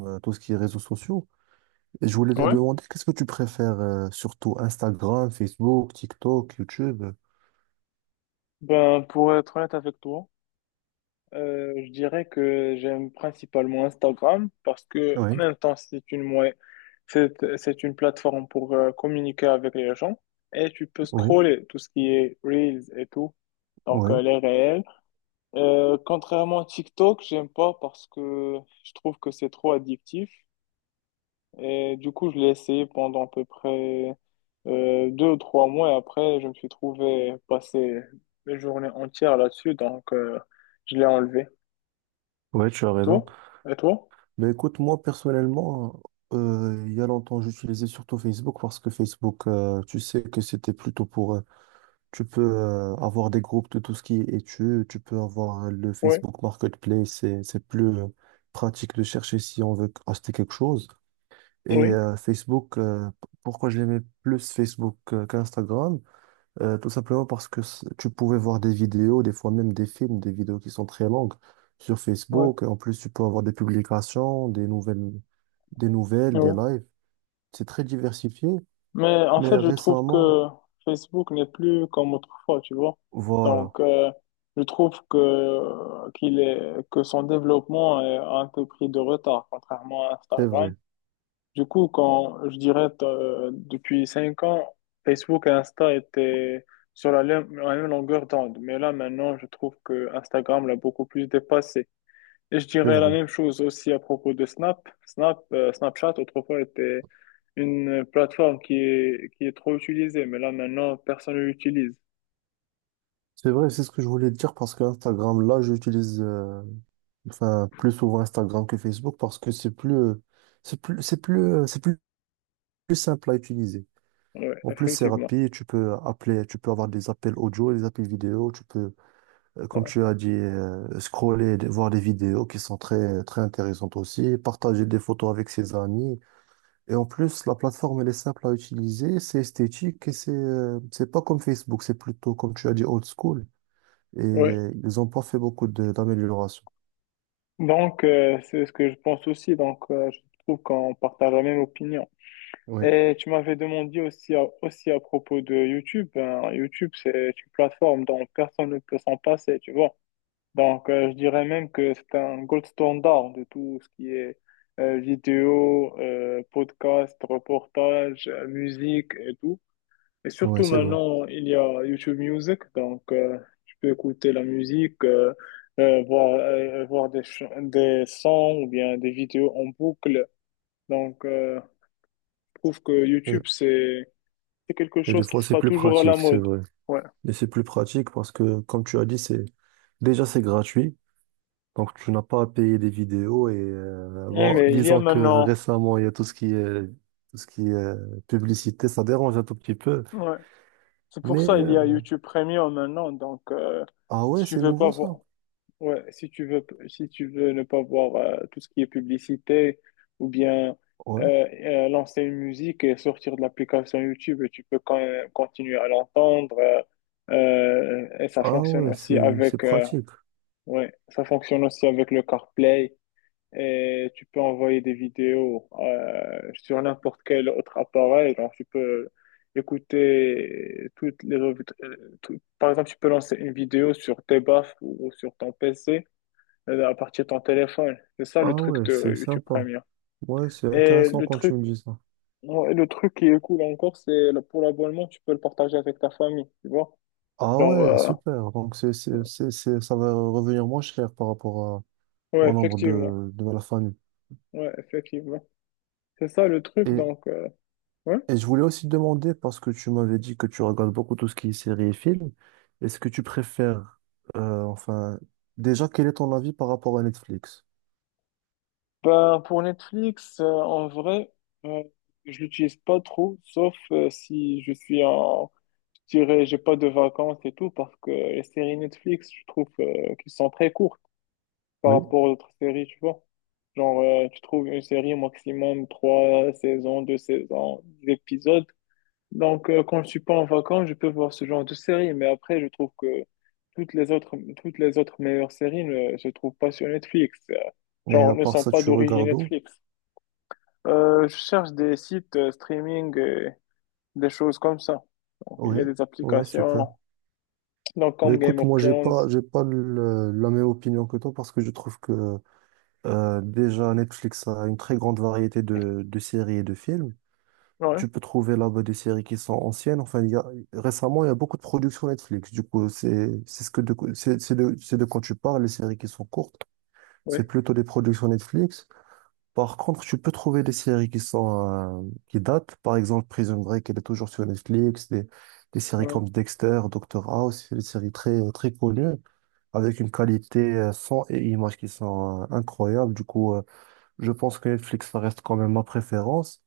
Tout ce qui est réseaux sociaux. Et je voulais te Ouais, demander, qu'est-ce que tu préfères surtout Instagram, Facebook, TikTok, YouTube? ben, pour être honnête avec toi, je dirais que j'aime principalement Instagram parce que, en Oui, même temps, c'est une plateforme pour communiquer avec les gens et tu peux oui, scroller tout ce qui est Reels et tout, donc oui, les réels. Contrairement à TikTok, j'aime pas parce que je trouve que c'est trop addictif et du coup, je l'ai essayé pendant à peu près 2 ou 3 mois et après, je me suis trouvé passer mes journées entières là-dessus, donc je l'ai enlevé. oui, tu as Et raison. toi? Et toi? Mais écoute, moi personnellement, il y a longtemps, j'utilisais surtout Facebook parce que Facebook, tu sais que c'était plutôt pour. Tu peux avoir des groupes de tout ce qui est études, tu peux avoir le Oui, Facebook Marketplace, c'est plus pratique de chercher si on veut acheter quelque chose. Et oui, Facebook, pourquoi j'aimais plus Facebook qu'Instagram? Tout simplement parce que tu pouvais voir des vidéos, des fois même des films, des vidéos qui sont très longues sur oui, Facebook. Et en plus, tu peux avoir des publications, des nouvelles, des nouvelles, des oui. lives. C'est très diversifié. Mais en Mais fait, je trouve récemment, que Facebook n'est plus comme autrefois, tu vois. voilà, Donc, je trouve que son développement est un peu pris de retard, contrairement à c'est vrai, Instagram. Du coup, quand je dirais depuis 5 ans, Facebook et Insta étaient sur la même longueur d'onde. Mais là, maintenant, je trouve que Instagram l'a beaucoup plus dépassé. Et je c'est dirais la vrai. même chose aussi à propos de Snap. Snapchat, autrefois, était une plateforme qui est trop utilisée. Mais là, maintenant, personne ne l'utilise. C'est vrai, c'est ce que je voulais te dire parce que Instagram, là, j'utilise enfin plus souvent Instagram que Facebook parce que c'est plus, c'est plus, c'est plus, euh, c'est plus plus simple à utiliser. Oui, En plus, c'est effectivement. rapide, tu peux appeler, tu peux avoir des appels audio, des appels vidéo, tu peux, comme Ouais. tu as dit, voir des vidéos qui sont très, très intéressantes aussi, partager des photos avec ses amis. Et en plus, la plateforme, elle est simple à utiliser, c'est esthétique et c'est pas comme Facebook, c'est plutôt, comme tu as dit, old school. Et Ouais. ils ont pas fait beaucoup d'améliorations. Donc, c'est ce que je pense aussi. Donc, je trouve qu'on partage la même opinion. Oui, Et tu m'avais demandé aussi à propos de YouTube. Ben, YouTube, c'est une plateforme dont personne ne peut s'en passer, tu vois. Donc, je dirais même que c'est un gold standard de tout ce qui est vidéo, podcast, reportage, musique et tout. Et oui, surtout c'est vrai. maintenant, il y a YouTube Music, donc tu peux écouter la musique, voir des sons ou bien des vidéos en boucle. Donc, je trouve que Et, YouTube, c'est quelque et des chose qui fois, c'est sera plus toujours à la pratique, c'est mode. vrai. Ouais. Et c'est plus pratique parce que, comme tu as dit, c'est, déjà, c'est gratuit. Donc, tu n'as pas à payer des vidéos et Ouais, bon, mais il y a disons que maintenant. récemment, il y a tout ce qui est publicité, ça dérange un tout petit peu. Ouais. C'est pour Mais ça il y a euh, YouTube Premium maintenant. Donc, ah si ouais, tu c'est veux pas nouveau ça. voir, ouais, si tu veux ne pas voir tout ce qui est publicité ou bien Ouais. euh, lancer une musique et sortir de l'application YouTube, tu peux quand même continuer à l'entendre. Et ça Ah fonctionne ouais, aussi c'est avec, pratique. ouais, ça fonctionne aussi avec le CarPlay et tu peux envoyer des vidéos sur n'importe quel autre appareil. Donc, tu peux écouter toutes les revues. Par exemple, tu peux lancer une vidéo sur tes baffes ou sur ton PC à partir de ton téléphone. C'est ça le Ah truc ouais, c'est de YouTube sympa. Premium. Ouais, c'est Et intéressant le quand tu truc, me dis ça. ouais, le truc qui est cool encore, pour l'abonnement, tu peux le partager avec ta famille, tu vois. Ah Genre, ouais, super. Donc, ça va revenir moins cher par rapport ouais, au nombre effectivement. De la famille. Ouais, effectivement. C'est ça le truc, et donc. Ouais. Et je voulais aussi te demander, parce que tu m'avais dit que tu regardes beaucoup tout ce qui est séries et films, est-ce que tu préfères, euh, enfin, déjà, quel est ton avis par rapport à Netflix? Ben, pour Netflix, en vrai, euh, je l'utilise pas trop, sauf si je suis en, je dirais, j'ai pas de vacances et tout, parce que les séries Netflix, je trouve qu'elles sont très courtes par Oui. rapport aux autres séries, tu vois. Genre, tu trouves une série au maximum trois saisons, deux saisons, des épisodes. Donc, quand je suis pas en vacances, je peux voir ce genre de série, mais après, je trouve que toutes les autres meilleures séries ne se trouvent pas sur Netflix, Et genre à ne part sont ça, pas tu d'origine regardes où? Netflix. Je cherche des sites streaming, des choses comme ça. Donc, il Oui. y a des Ouais, super. applications, donc Mais comme Game écoute, of moi, Thrones. j'ai pas la même opinion que toi parce que je trouve que, déjà, Netflix a une très grande variété de séries et de films. Ouais, Tu peux trouver là-bas des séries qui sont anciennes. Récemment, il y a beaucoup de productions Netflix. Du coup, c'est ce que de, c'est de quand tu parles, les séries qui sont courtes, c'est ouais, plutôt des productions Netflix. Par contre, tu peux trouver des séries qui sont, qui datent. Par exemple, Prison Break, elle est toujours sur Netflix. Des séries ouais, comme Dexter, Doctor House, c'est des séries très, très connues, avec une qualité son et image qui sont incroyables. Du coup, je pense que Netflix, ça reste quand même ma préférence.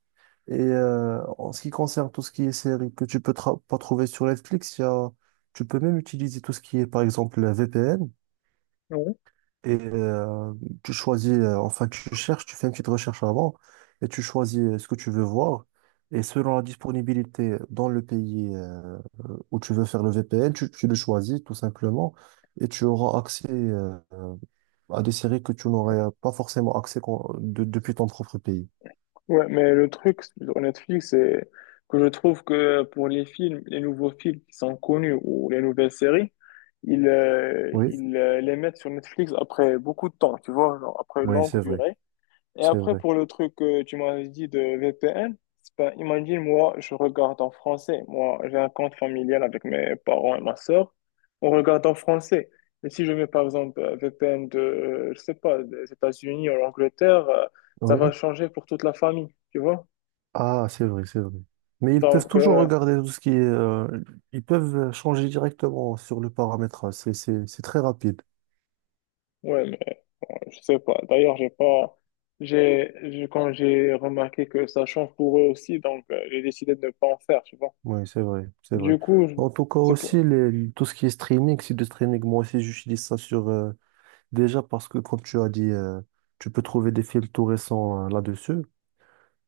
Et en ce qui concerne tout ce qui est série que tu peux pas trouver sur Netflix, il y tu peux même utiliser tout ce qui est, par exemple, la VPN. ouais. Et tu choisis, tu cherches, tu fais une petite recherche avant et tu choisis ce que tu veux voir. Et selon la disponibilité dans le pays où tu veux faire le VPN, tu le choisis tout simplement et tu auras accès à des séries que tu n'aurais pas forcément accès depuis ton propre pays. Ouais, mais le truc sur Netflix, c'est que je trouve que pour les films, les nouveaux films qui sont connus ou les nouvelles séries, ils, euh, Oui, ils euh, les mettent sur Netflix après beaucoup de temps, tu vois, genre après une oui, longue c'est vrai, durée. Et c'est après, vrai. pour le truc que tu m'as dit de VPN, c'est pas, imagine, moi, je regarde en français. Moi, j'ai un compte familial avec mes parents et ma sœur. On regarde en français. Et si je mets, par exemple, un VPN de, je sais pas, des États-Unis ou l'Angleterre, ça va Oui. changer pour toute la famille, tu vois? Ah, c'est vrai, c'est vrai. Mais ils peuvent Donc, toujours regarder tout ce qui est. Ils peuvent changer directement sur le paramétrage. C'est très rapide. ouais, mais, je sais pas. D'ailleurs, j'ai pas, j'ai- quand j'ai remarqué que ça change pour eux aussi, donc, j'ai décidé de ne pas en faire, tu vois? Oui, c'est vrai, c'est vrai. Du coup, je- En tout cas c'est aussi, pour, tout ce qui est streaming, c'est du streaming. Moi aussi, j'utilise ça sur. Déjà parce que, comme tu as dit, tu peux trouver des films tout récents là-dessus.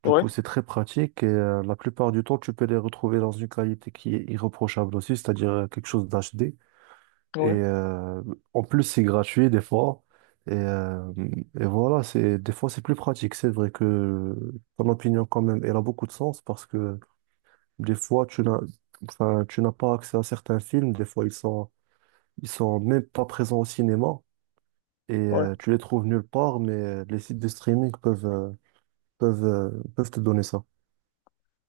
Du ouais, coup, c'est très pratique et la plupart du temps, tu peux les retrouver dans une qualité qui est irréprochable aussi, c'est-à-dire quelque chose d'HD. Et ouais. En plus, c'est gratuit des fois. Et, euh, et voilà, c'est, des fois, c'est plus pratique. C'est vrai que ton opinion, quand même, elle a beaucoup de sens parce que des fois, tu n'as pas accès à certains films. Des fois, ils sont, Ils sont même pas présents au cinéma et Ouais. Tu les trouves nulle part, mais les sites de streaming peuvent te donner ça.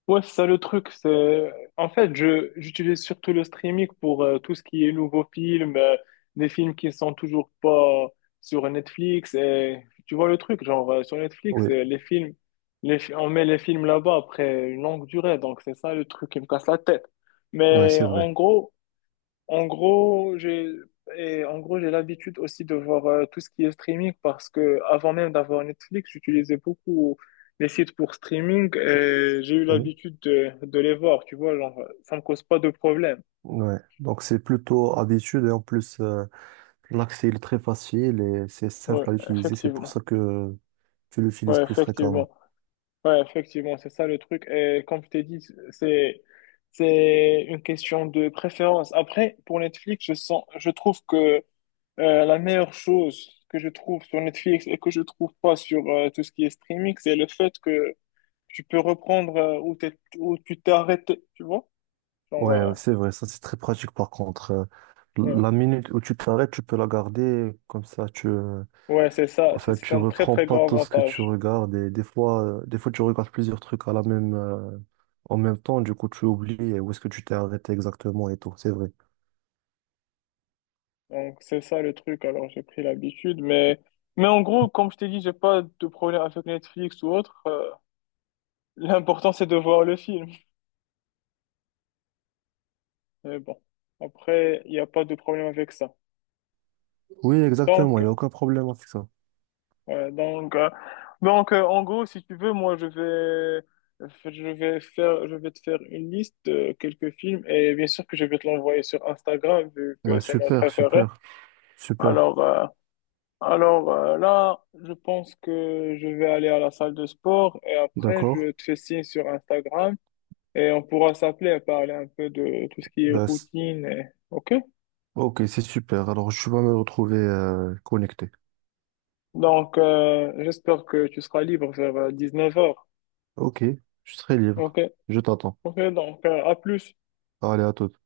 Ouais, c'est ça le truc. C'est. En fait, j'utilise surtout le streaming pour tout ce qui est nouveaux films, des films qui sont toujours pas sur Netflix. Et, tu vois le truc, genre sur Netflix, Oui, les films, on met les films là-bas après une longue durée. Donc, c'est ça le truc qui me casse la tête. ouais, Mais c'est vrai. en gros, j'ai l'habitude aussi de voir tout ce qui est streaming parce que avant même d'avoir Netflix, j'utilisais beaucoup les sites pour streaming et j'ai eu Oui, l'habitude de les voir, tu vois, genre ça me cause pas de problème. ouais. Donc c'est plutôt habitude et en plus l'accès il est très facile et c'est Ouais, simple à utiliser. C'est pour ça effectivement. que tu l'utilises Ouais, plus effectivement. fréquemment. Ouais, effectivement, c'est ça le truc. Et comme je t'ai dit, c'est c'est une question de préférence. Après, pour Netflix, je trouve que la meilleure chose que je trouve sur Netflix et que je trouve pas sur tout ce qui est streaming, c'est le fait que tu peux reprendre où tu t'es arrêté, tu vois? Ouais, ouais, Genre, c'est vrai. Ça c'est très pratique par contre. Ouais, La minute où tu t'arrêtes, tu peux la garder comme ça. Ouais, c'est ça, c'est c'est Tu un très reprends très pas grand tout ce que tu avantage. regardes et des fois tu regardes plusieurs trucs à la en même temps. Du coup, tu oublies où est-ce que tu t'es arrêté exactement et tout. C'est vrai. Donc c'est ça le truc. Alors j'ai pris l'habitude, mais en gros, comme je t'ai dit, j'ai pas de problème avec Netflix ou autre. L'important c'est de voir le film. Mais bon, après il n'y a pas de problème avec ça. Oui, exactement, il n'y a Tant aucun problème avec ça. Ouais, donc, en gros, si tu veux, moi, je vais te faire une liste de quelques films et bien sûr que je vais te l'envoyer sur Instagram vu que Bah, c'est mon super, préféré. super, super. Alors, euh, alors, là, je pense que je vais aller à la salle de sport et après, D'accord. je te fais signe sur Instagram et on pourra s'appeler et parler un peu de tout ce qui est Bah, c- routine. OK? ok, c'est super. Alors, je vais me retrouver connecté. Donc, j'espère que tu seras libre vers 19h Ok, je serai libre. OK? Je t'attends. OK, donc, à plus. Allez, à toute.